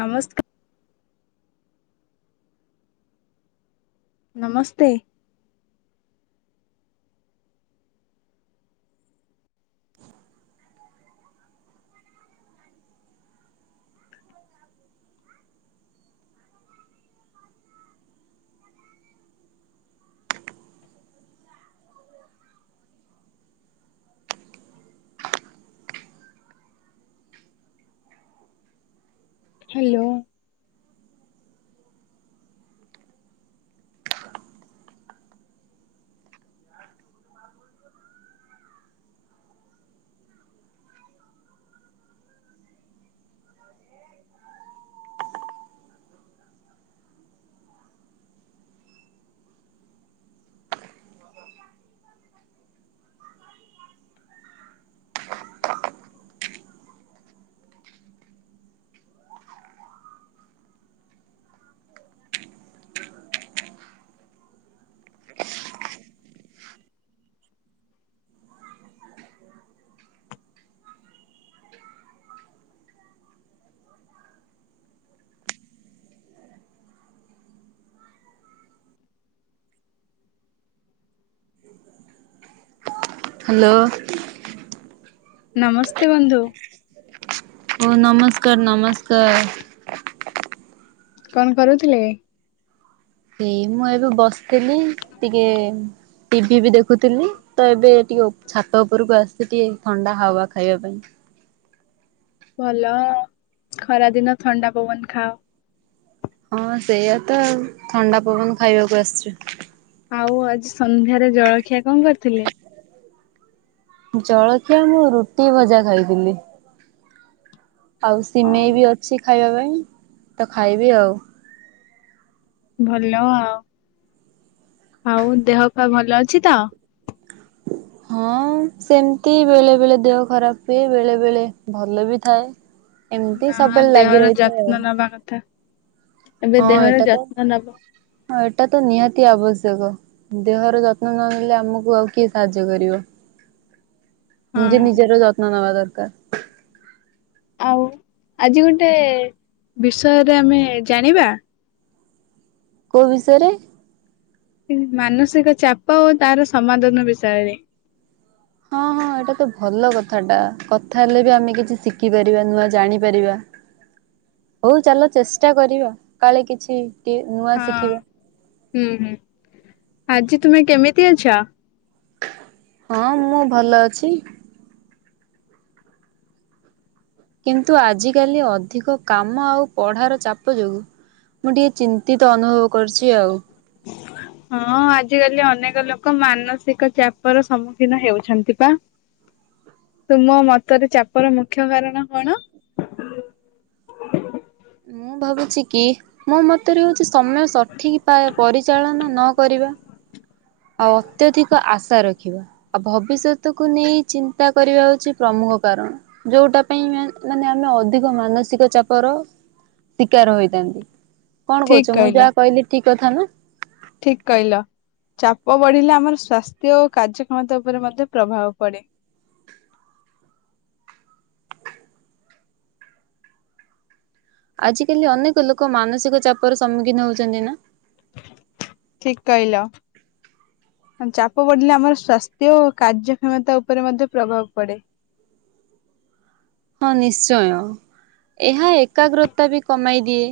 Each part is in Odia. ନମସ୍କା ନମସ୍ତେ! [unintelligible] ହ୍ୟାଲୋ! ହାଲୋ! ନମସ୍ତେ ବନ୍ଧୁ। ହଉ ନମସ୍କାର ନମସ୍କାର! କଣ କରୁଥିଲେ? ହେଇ ମୁଁ ଏବେ ବସିଥିଲି ଟିକେ ଟିଭି ବି ଦେଖୁଥିଲି! ତ ଏବେ ଟିକେ ଛାତ ଉପରକୁ ଆସିଚି ଟିକେ ଥଣ୍ଡା ହାୱା ଖାଇବା ପାଇଁ। ଭଲ ଖରା ଦିନ ଥଣ୍ଡା ପବନ ଖାଅ। ହଁ ସେଇଆତ ଆଉ! ଥଣ୍ଡା ପବନ ଖାଇବାକୁ ଆସିଚୁ। ଆଉ ଆଜି ସନ୍ଧ୍ୟାରେ ଜଳଖିଆ ଙ୍କ କରିଥିଲେ। ଜଳଖିଆ ମୁଁ ରୁଟି ଭଜା ଖାଇଥିଲି। ଆଉ ଅ ସିମେଇ ବି ଅଛି ଖାଇବା ପାଇଁ ତ ଖାଇବି ଆଉ ଭଲ ଆଉ ଆଉ ଦେହ ଫେଅ ଭଲ ଅଛି ତ? ହଁ ସେମିତି ବେଳେ ବେଳେ ଦେହ ଖରାପ ହୁଏ ବେଳେ ବେଳେ ଭଲ ବି ଥାଏ ଏମିତି ନା ସବୁବେଳେ ଲାଗି ଦେହର ରହିଥାଏ ଆଉ ଯତ୍ନ ନବା କଥା। ଏବେ ହଁ ଦେହର ଏଇଟା ତ ଯତ୍ନ ନବ ହଁ ଏଇଟା ତ ନିହାତି ଆବଶ୍ୟକ। ଦେହର ଯତ୍ନ ନ ନେଲେ ଆମକୁ ଆଉ କିଏ ସାହାଯ୍ୟ କରିବ। ନିଜେ ହଁ ନିଜର ଯତ୍ନ ନବା ଦରକାର। ଆଉ ଆଜି ଗୋଟେ ବିଷୟରେ ଆମେ ଜାଣିବା। କୋଉ ବିଷୟରେ? ମାନସିକ ଚାପ ଓ ତାର ସମାଧାନ ବିଷୟରେ ହଁ ହଁ ଏଇଟା ତ ଭଲ କଥାଟା କଥା ହେଲେ ବି ଆମେ କିଛି ଶିଖିପାରିବା ନୂଆ ଜାଣିପାରିବା [unintelligible] ହଉ ଚାଲ ଚେଷ୍ଟା କରିବା କାଳେ କିଛି ଟିକେ ନୂଆ ହଁ ଶିଖିବା ହୁଁ ହୁଁ ଆଜି ତୁମେ କେମିତି ଅଛ? ହଁ ମୁଁ ଭଲ ଅଛି କିନ୍ତୁ ଆଜିକାଲି ଅଧିକ କାମ ଆଉ ପଢ଼ାର ଚାପ ଯୋଗୁଁ ମୁଁ ଟିକେ ଚିନ୍ତିତ ଅନୁଭବ କରୁଛି ଆଉ। [unintelligible] ହଁ ଆଜିକାଲି ଅନେକ ଲୋକ ମାନସିକ ଚାପ ର ସମ୍ମୁଖୀନ ହେଉଛନ୍ତି ପା। ତୁମ ମତରେ ଚାପର ମୁଖ୍ୟ କାରଣ କଣ? ମୁଁ ଭାବୁଛି କି ମୋ ମତରେ ହଉଛି ସମୟ ସଠିକ ପରିଚାଳନା ନ କରିବା ଆଉ ଅତ୍ୟଧିକ ଆଶା ରଖିବା ଆଉ ଭବିଷ୍ୟତକୁୁ ନେଇ ଚିନ୍ତା କରିବା ହଉଛି ପ୍ରମୁଖ କାରଣ। ଯୋଉଟା ପାଇଁ ମାନେ ଆମେ ଅଧିକ ମାନସିକ ଚାପର ଶିକାର ହୋଇଥାନ୍ତି କଣ ଠିକ୍ କହୁଛ ମୁଁ ଯାହା କହିଲି ଠିକ କଥା ନା? ଠିକ କହିଲ ଚାପ ବଢିଲେ ଆମର ସ୍୍ୱାସ୍ଥ୍ୟ ଓ କାର୍ଯ୍ୟକ୍ଷମତା ଉପରେ ମଧ୍ୟ ପ୍ରଭାବ ପଡେ। ଆଜିକାଲି ଅନେକ ଲୋକ ମାନସିକ ଚାପର ସମ୍ମୁଖୀନ ହଉଛନ୍ତି ନା? ଠିକ କହିଲ ଚାପ ପଡିଲେ ଆମର ସ୍ଵାସ୍ଥ୍ୟ ଓ କାର୍ଯ୍ୟକ୍ଷମତା ଉପରେ ମଧ୍ୟ ପ୍ରଭାବ ପଡେ। ହଁ ନିଶ୍ଚୟ ଏହା ଏକାଗ୍ରତା ବି କମାଇ ଦିଏ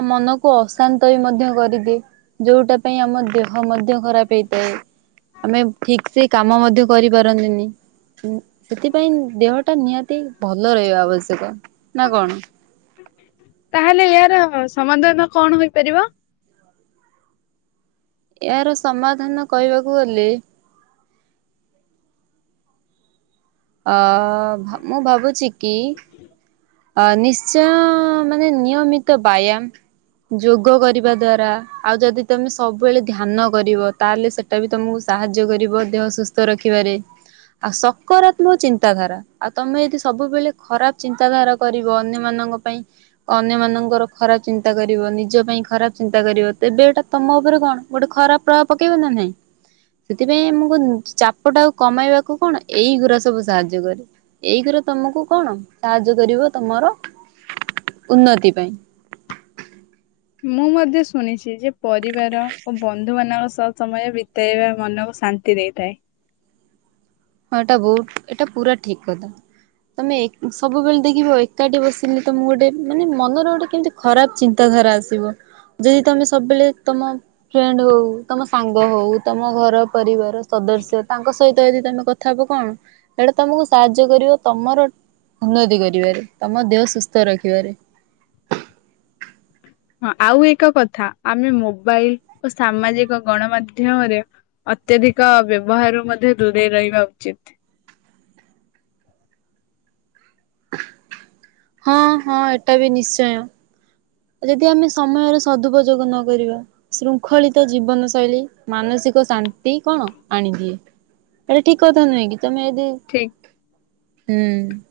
ଆଉ ମନକୁ ଅସ ଶାନ୍ତ ବି ମଧ୍ୟ କରିଦିଏ ଯୋଉଟା ପାଇଁ ଆମ ଦେହ ମଧ୍ୟ ଖରାପ ହେଇଥାଏ। ଆମେ ଠିକ ସେ କାମ ମଧ୍ୟ କରିପାରନ୍ତିନି ଉଁ ସେଥିପାଇଁ ଦେହଟା ନିହାତି ଭଲ ରହିବା ଆବଶ୍ୟକ ନା କଣ? ତାହେଲେ ଏହାର ସମାଧ କଣ ହୋଇପାରିବ? ଏହାର ସମାଧାନ କହିବାକୁ ଗଲେ ଅ ମୁଁ ଭାବୁଛି କି ଅ ନିଶ୍ଚୟ ମାନେ ନିୟମିତ ବ୍ୟାୟାମ ଯୋଗ କରିବା ଦ୍ଵାରା ଆଉ ଯଦି ତମେ ସବୁବେଳେ ଧ୍ୟାନ କରିବ ତାହେଲେ ସେ ସେଟା ବି ତମକୁ ସାହାଯ୍ୟ କରିବ ଦେହ ସୁସ୍ଥ ରଖିବାରେ। ଆଉ ସକାରାତ୍ମକ ଚିନ୍ତାଧାରା ଆଉ ତମେ ଯଦି ସବୁବେଳେ ଖରାପ ଚିନ୍ତାଧାରା କରିବ ଅନ୍ୟ ମାନଙ୍କ ପାଇଁ ଅନ୍ୟମାନାନଙ୍କର ଖରାପ ଚିନ୍ତା କରିବ ନିଜ ପାଇଁ ଖରାପ ଚିନ୍ତା କରିବ ତେବେ ଏଟା ତମ ଉପରେ କଣ ଗୋଟେ ଖରାପ ପ୍ରଭାବ ପକେଇବ ନା ନାଇଁ? ସେଥିପାଇଁ ଆମକୁ ଚାପ ଟାକୁ କମେଇବାକୁ କଣ ଏଇ ଗୁରା ସବୁ ସାହାଯ୍ୟ କରେ। ଏଇ ଗୁରା ତମକୁ କଣ ସାହାଯ୍ୟ କରିବ ତମର ଉନ୍ନତି ପାଇଁ। ମୁଁ ମଧ୍ୟ ଶୁଣିଛି ଯେ ପରିବାର ଓ ବନ୍ଧୁ ମାନଙ୍କ ସହ ସମୟ ବି ତେଇବା ମନକୁ ଶାନ୍ତି ଦେଇଥାଏ। ହଁ ଏଇଟା ବହୁତ ଏଟା ପୁରା ଠିକ କଥା। ତମେ ଏକ୍ ସବୁବେଳେ ଦେଖିବ ଏକାଠି ବସିଲେ ତମକୁ ଗୋଟେ ମାନେ ମନର ଗୋଟେ କେମତି। ଖରାପ ଚିନ୍ତାଧାରା ଆସିବ ଯଦି ତମେ ସବୁବେଳେ ତମ। ଫ୍ରେଣ୍ଡ ହଉ ତମ ସାଙ୍ଗ ହଉ ତମ ଘର ପରିବାର ସଦସ୍ୟ ତାଙ୍କ ସହିତ ଯଦି ତମେ କଥା। ଥାବୁ କଣ ଏଇଟା ତମକୁ ସାହାଯ୍ୟ କରିବ ତମର। ଉନ୍ନତି କରିବାରେ ତମ ଦେହ ସୁସ୍ଥ ରଖିବାରେ। ହଁ ଆଉ ଏକ କଥା ଆମେ ମୋବାଇଲ ଓ ସାମାଜିକ ଗଣମାଧ୍ୟମରେ। ଅତ୍ୟଧିକ ବ୍ୟବହାର ମଧ୍ୟ ଦୂରେଇ ରହିବା ଉଚିତ୍। ହଁ ହଁ ଏଟା ବି ନିଶ୍ଚୟ। ଯଦି ଆମେ ସମୟର ସଦୁପଯୋଗ ନ କରିବା। ଶୃଙ୍ଖଳିତ ଜୀବନ ଶୈଳୀ ମାନସିକ ଶାନ୍ତି କଣ ଆଣିଦିଏ। ଏଇଟା ଠିକ କଥା ନୁହଁ କି ତମେ ଯଦି। ଠିକ୍। ହୁଁ।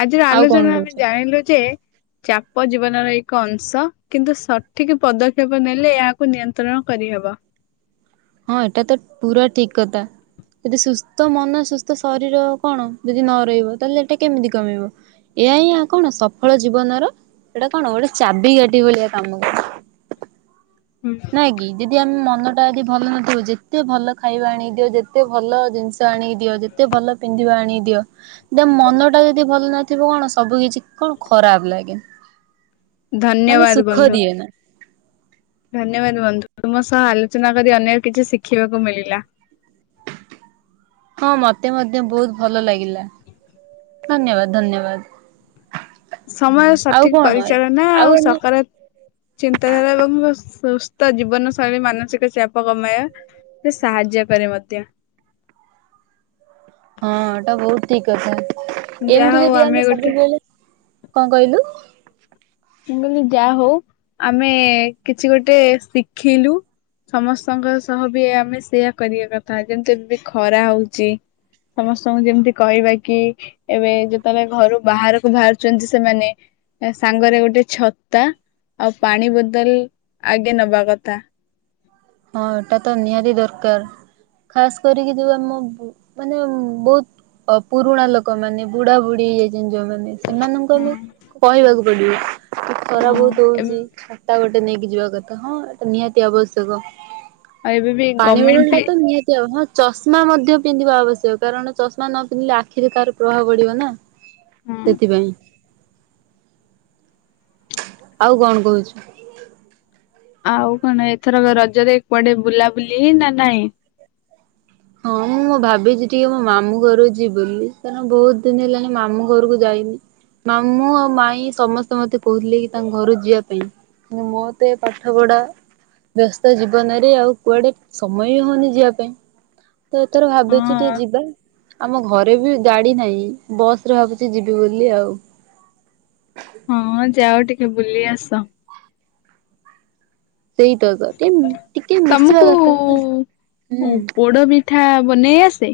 ଆଜିର ଆଉ କଣ ଆଲୋଚନା ରେ ଆମେ କହୁଛ ଜାଣିଲୁ ଯେ‌। ଚାପ ଜୀବନର ଏକ ଅଂଶ କିନ୍ତୁ ସଠିକ ପଦକ୍ଷେପ ନେଲେ ଏହାକୁ ନିୟନ୍ତ୍ରଣ କରିହେବ। ହଁ ଏଟା ତ ପୁରା ଠିକ କଥା। ଯଦି ସୁସ୍ଥ ମନ ସୁସ୍ଥ ଶରୀର କଣ ଯଦି ନ ରହିବ ତାହେଲେ ଏଇଟା କେମିତି କମେଇବ। ଏୟା ହିଁ ଆ କଣ ସଫଳ ଜୀବନର ଏଇଟା କଣ ଗୋଟେ ଚାବି କାଠି ଭଳିଆ କାମ କରେ। ହୁଁ। ନା କି ଯଦି ଆମ ମନଟା ଯଦି ଭଲ ନଥିବ ଯେତେ ଭଲ ଖାଇବା ଆଣିକି ଦିଅ ଯେତେ ଭଲ ଜିନିଷ ଆଣିକି ଦିଅ ଯେ ଯେତେ ଭଲ ପିନ୍ଧିବା ଆଣିକି ଦିଅ। ତମ ମନ ଟା ଯଦି ଭଲ ନଥିବ କଣ ସବୁ କିଛି କଣ ଖରାପ ଲାଗେ। ମାନେ ଧନ୍ୟବାଦ ସୁଖ ବନ୍ଧୁ। ଦିଏ ନା ଧନ୍ୟବାଦ ବନ୍ଧୁ ତୁମ ସହ ଆଲୋଚନା କରି ଅନେକ କିଛି ଶିଖିବାକୁ ମିଳିଲା। ହଁ ମତେ ମଧ୍ୟ ବହୁତ ଭଲ ଲାଗିଲା। ଧନ୍ୟବାଦ ଧନ୍ୟବାଦ। ସମୟ ର ଆଉ ସଠିକ କଣ ପରିଚାଳନା ଆଉ ସକରାତ୍ ଚିନ୍ତାଧାରା ଏବଂ ମ ସୁସ୍ଥ ଜୀବନ ଶୈଳୀ ମାନସିକ ଚାପ କମାଇବା। ରେ ସାହାଯ୍ୟ କରେ ମଧ୍ୟ। ହଁ ଏଟା ବହୁତ ଠିକ କଥା ଯାହା ଏମତି ହଉ ଯଦି ଆମେ ଗୋଟେ ସବୁ ବେଳେ କଁ କହିଲୁ। ମୁଁ କହିଲି ଯା ହଉ ଆମେ କିଛି ଗୋଟେ ଶିଖିଲୁ। ସମସ୍ତଙ୍କ ସହ ବି ଆମେ ସେଇୟା କରିବା କଥା ଯେମିତି ଏବେ ଖରା ହଉଛି। ସମସ୍ତଙ୍କୁ ଯେମିତି କହିବା କି। ଏବେ ଯେତେବେଳେ ଘରୁ ବାହାରକୁ ବାହାରୁଛନ୍ତି ସେମାନେ ସାଙ୍ଗରେ ଗୋଟେ। ଯୋଉଛତା ଆଉ ପାଣି ବୋତଲ ଆଗେ ନବା କଥା। ହଁ ଏଟା ତ ନିହାତି ଦରକାର ଖାସ କରିକି ଯୋଉ ଆମ ବୁ ମାନେ ବହୁତ ଅ ପୁରୁଣା ଲୋକ ମାନେ ବୁଢା ବୁଢୀ ହେଇ ଛନ୍ତି ଯୋଉ ମାନେ ସେମାନଙ୍କୁ ହୁଁ। ଆମେ କହିବାକୁ ପଡିବ କି ଖରା ହଁ ବହୁତ ଏବେ ହଉଛି ଛତା ଗୋଟେ। ଗୋଟେ ନେଇକି ଯିବା କଥା ହଁ ଏଟା ନିହାତି ଆବଶ୍ୟକ। ଆଇବେ। ପାଣି ବଟଲଟା ତ ନିହାତି ହଁ, ଚଷମା ମଧ୍ୟ ପିନ୍ଧିବା ଆବଶ୍ୟକ। କାରଣ ଚଷମା ନ ପିନ୍ଧିଲେ ଆଖିରେ ତାର ପ୍ରଭାବ ପଡିବ ନା। ହଁ ସେଥିପାଇଁ ଆଉ କଣ କହୁଛୁ? ଆଉ କଣ ଏଥର ରଜରେ କୁଆଡେ ବୁଲାବୁଲି ହେଇ ନା ନାଇଁ? ହଁ ମୁଁ ମୁଁ ଭାବିଛି ଟିକେ ମୋ ମାମୁଁ ଘରୁ ଯିବି ବିଲି। କାରଣ ବହୁତ ଦିନ ହେଲାଣି ମାମୁଁ ଘରକୁ ଯାଇନି। ମାମୁଁ ଆଉ ମାଇଁ ସମସ୍ତେ ମତେ କହୁଥିଲେ କି ତାଙ୍କ ଘରୁ ଯିବା ପାଇଁ। ମୋତେ ପାଠ ପଢା ବ୍ୟସ୍ତ ଜୀବନରେ, ଆଉ କୁଆଡେ ସମୟ ବି ହଉନି ଯିବା ପାଇଁ। ତ ଏଥର ଭାବିଛି ଟିକେ ହଁ ଯିବା। ଆମ ଘରେ ବି ଗାଡି ନାହିଁ, ବସରେ ଭାବୁଛି ଯିବି ବୋଲି ଆଉ। ହଁ ମଁ ଯାଅ ଟିକେ ବୁଲି ଆସ। ସେଇ ତ ଟିକେ ଟିକେ ମିଶିବା ତମକୁ ଦରକାର ନା ହୁଁ। ପୋଡ ପିଠା ବନେଇ ଆସେ।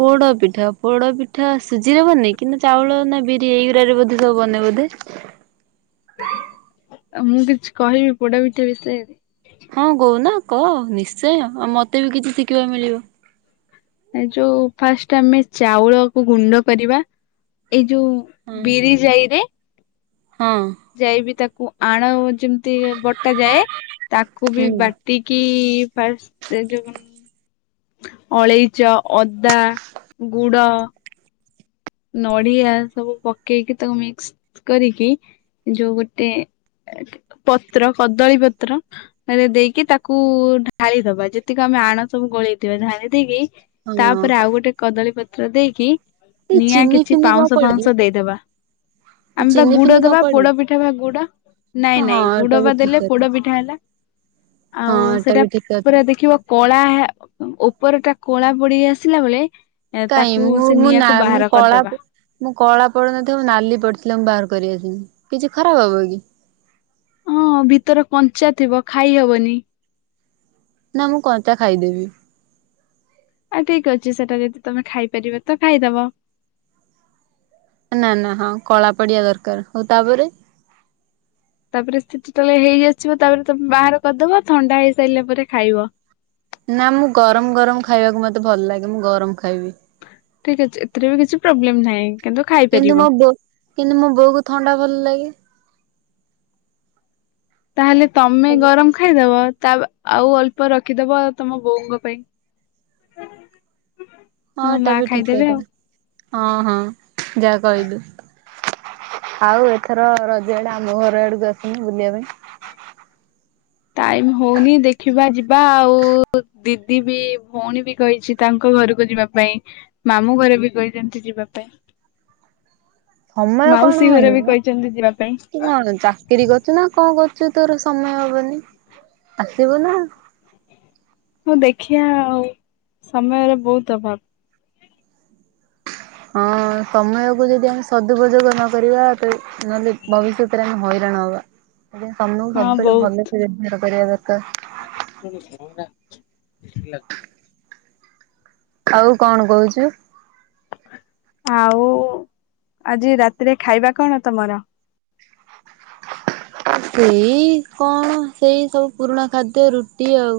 ପୋଡପିଠା। ପୋଡପିଠା ସୁଜିରେ ବନେ କି ନା ଚାଉଳ ନା ବିରି, ଏଇଗୁରାରେ ବୋଧେ ସବୁ ବନେ ବୋଧେ। ଆଉ ମୁଁ କିଛି କହିବି, ପୋଡ ପିଠା ବିଷୟରେ। ହଁ କଉନ କହ। ନିଶ୍ଚୟ। ଆଉ ମତେ ବି କିଛି ଶିଖିବାକୁ ମିଳିବ। ଏ ଯୋଉ ଫାଷ୍ଟ ଆମେ ଚାଉଳକୁ ଗୁଣ୍ଡ କରିବା। ଏଇ ଯୋଉ ହଁ ବିରି ଜାଇରେ ହଁ। ଜାଇ ବିି ତାକୁ ଆଣ ଯେମିତି ବଟାଯାଏ, ତାକୁ ବି ହୁଁ ବା ଟିକି ଫାଷ୍ଟ ଯୋଉ ଅଳେଇଚ, ଅଦା, ଗୁଡ ନଡିଆ ସବୁ ପକେଇକି ତାକୁ ମିକ୍ସ କରିକି ଯୋଉ ଗୋଟେ ପତ୍ର କଦଳୀ ପତ୍ର ରେ ଦେଇକି ତାକୁ ଢାଳି ଦବା। ଯେତିକି ଆମେ ଆଣ ସବୁ ଗୋଳେଇ ଥିବା, ଢାଳି ଦେଇକି ତା ହଁ ଉପରେ ଆଉ ଗୋଟେ କଦଳୀ ପତ୍ର ଦେଇକି ଏଇ ନିଆଁ ଚିନି କିଛି ଫିନି କଣ ପାଉଁଶ ପଡେ କି ଫାଉଁଶ ଦେଇଦବା। ଆମେ ବି ଚିନି ଗୁଡେଇ ଫିନି କଣ ଦବା ପଡେ ପୋଡ ପିଠାକୁ ପୁରା। ନାଇଁ କି ହଁ ନାଇଁ ଏଟା ଗୁଡ ବି ବା ଠିକ ଦେଲେ କଥା ପୋଡ ପିଠା ହେଲା। ଆଉ ହଁ ଏଟା ବି ସେଟା ଠିକ କଥା ପୁରା ଦେଖିବ କଳା ଓପରଟା କଳା ପଡି ଆସିଲା ବେଳେ କାଇ ତାକୁ ମୁଁ ସେ ମୁଁ ନିଆଁକୁ ନା ମୁଁ ବାହାର କଳା କରିଦବା ମୁଁ କଳା ପଡି ନ ଥିଲା, ନାଲି ପଡିଥିଲା ମୁଁ ବାହାର କରି ଆସିବି, କିଛି ଖରାପ ହବ କି? ହୁଁ, ଭିତର କଞ୍ଚା ଥିବ, ଖାଇ ହବନି। ନା ମୁଁ କଞ୍ଚା ଖାଇଦେବି। ଆ ଠିକ୍ ଅଛି। ସେଟା ଯଦି ତମେ ଖାଇପାରିବ ତ ଖାଇଦବ। ନା ନା। ହଁ, କଳା ପଡିବା ଦରକାର। ତା ପରେ ସେଠି ତା ହେଲେ ହେଇ ଆସିବ। ତା ପରେ ତାକୁ ବାହାର କରିଦବ। ଥଣ୍ଡା ହେଇସାରିଲା ପରେ ଖାଇବ। ନା ମୁଁ ଗରମ ଗରମ ଖାଇବାକୁ ମତେ ଭଲ ଲାଗେ। ମୁଁ ଗରମ ଖାଇବି। ଠିକ୍ ଅଛି। ଏଥିରେ ବି କିଛି ପ୍ରୋବ୍ଲେମ୍ ନାହିଁ। କିନ୍ତୁ କିନ୍ତୁ ଖାଇପାରିବ। ମୋ ବୋ କିନ୍ତୁ ମୋ ବୋଉକୁ ଥଣ୍ଡା ଭଲ ଲାଗେ। ତା ହେଲେ ତମେ ଗରମ ଖାଇଦବ। ତା ଆଉ ଅଳ୍ପ ରଖିଦବ, ତମ ବୋଉଙ୍କ ପାଇଁ। ହଁ ମୋ ଏଟା ମା ବି ଠିକ ଖାଇଦବ। କଥା ହଁ ହଁ, ଯାହା କହିଲୁ। ଆଉ ଏଥର ରଜ ଆଡେ ଆମ ଘର ଆଡକୁ ଆସନୁ ବୁଲିବା ପାଇଁ। ଟାଇମ୍ ହଉନି ଦେଖିବା ଯିବା ଆଉ। ଦି ଦିଦି ବି ଭଉଣୀ ବି କହିଚି ତାଙ୍କ ଘରୁକୁ ଯିବା ପାଇଁ ମାମୁଁ ଘରେ ବି କହିଚନ୍ତି ଯିବା ପାଇଁ। ସମୟ କଣ ମାଉସୀ ଘରେ ହଉନି ବି ମ। କହିଚନ୍ତି ଯିବା ପାଇଁ। ତୁ କଣ ଚାକିରି କରୁଚୁ ନା କଣ କରୁଚୁ ତୋର ସମୟ ହବନି ଆସିବୁ ନା। ହଉ ଦେଖିଆ ଆଉ ସମୟରେ ବହୁତ୍ ଅଭାବ। ହଁ ସମୟକୁ ଯଦି ଆମେ ସଦୁପଯୋଗ ନ କରିବା ନହେଲେ ଭବିଷ୍ୟତରେ ଆମେ ହଇରାଣ ହବା। ସେଥିପାଇଁ ସମୟକୁ ହଁ ସବୁବେଳେ ଭଲେ। ବହୁତ। [unintelligible] [unintelligible] ଆଉ କଣ କହୁଚୁ? ଆଉ ଆଜି ରାତିରେ ଖାଇବା କଣ ତମର? ସେଇ କଣ ସେଇ ସବୁ ପୁରୁଣା ଖାଦ୍ୟ ରୁଟି ଆଉ।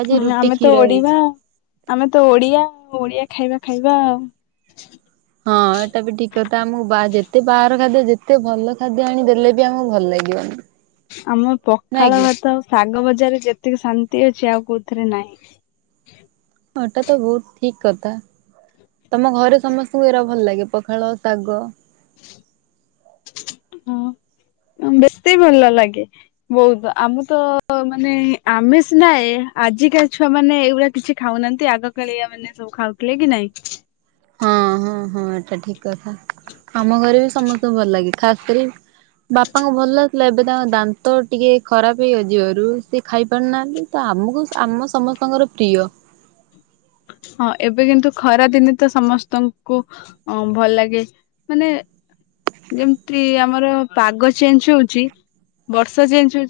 ଆଜି ହୁଁ, ରୁଟି ଆମେ ତ କ୍ଷୀର ଓଡିିବା ହେଇଛି। ଆମେ ତ ଓଡିଆ ଓଡିଆ ଖାଇବା ଖାଇବା ଆଉ। ହଁ ଏଇଟା ବି ଠିକ୍ କଥା, ଆମୁକୁ ବା ଯେତେ ବାହାର ଖାଦ୍ୟ ଯେତେ ଭଲ ଖାଦ୍ୟ ଆଣି ଦେଲେ ବି ଆମୁକୁ ଭଲ ଲାଗିବନି। ହ ଆମ ନାଇଁ ପଖାଳ କି ଭାତ ଆଉ ଶାଗ ବଜାରେ ଯେତିକି ଶାନ୍ତି ଅଛି ଆଉ କୋଉଥିରେ ନାହିଁ। ହଁ ଏଟା ତ ବହୁତ୍ ଠିକ୍ କଥା। ତମ ଘରେ ସମସ୍ତଙ୍କୁ ଏଇରା ଭଲ ଲାଗେ ପଖାଳ, ଶାଗ। ହଁ, ବେତୀ ଭଲ ଲାଗେ। ବୋହୁତ୍, ଆମ ତ ମାନେ ଆମେ ସିନା ଆଜିକା ଛୁଆ ମାନେ ଏଇଭଳିଆ କିଛି ଖାଉନାହାନ୍ତି ଆଗକାଳିଆ ମାନେ ସବୁ ଖାଉଥିଲେ କି ନାଇଁ? ହଁ ହଁ ହଁ, ଏଇଟା ଠିକ୍ କଥା। ଆମ ଘରେ ବି ସମସ୍ତଙ୍କୁ ଭଲ ଲାଗେ ଖାସ୍ କରି ବାପାଙ୍କୁ ଭଲ ଲାଗୁଥିଲା ଏବେ ତାଙ୍କ ଦାନ୍ତ ଟିକେ ଖରାପ ହେଇଅଜିବାରୁ ସେ ଖାଇ ପାରୁ ନାହାନ୍ତି। ତ ଆମୁକୁ ଆମ ସମସ୍ତଙ୍କର ପ୍ରିୟ। ହଁ, ଏବେ କିନ୍ତୁ ଖରା ଦିନେ ତ ସମସ୍ତଙ୍କୁ ହଁ ଭଲ ଲାଗେ, ମାନେ ଯେମିତି ଆମର ପାଗ ଚେଞ୍ଜ ହଉଚି, ବର୍ଷା ଚେଞ୍ଜ ହଉଚି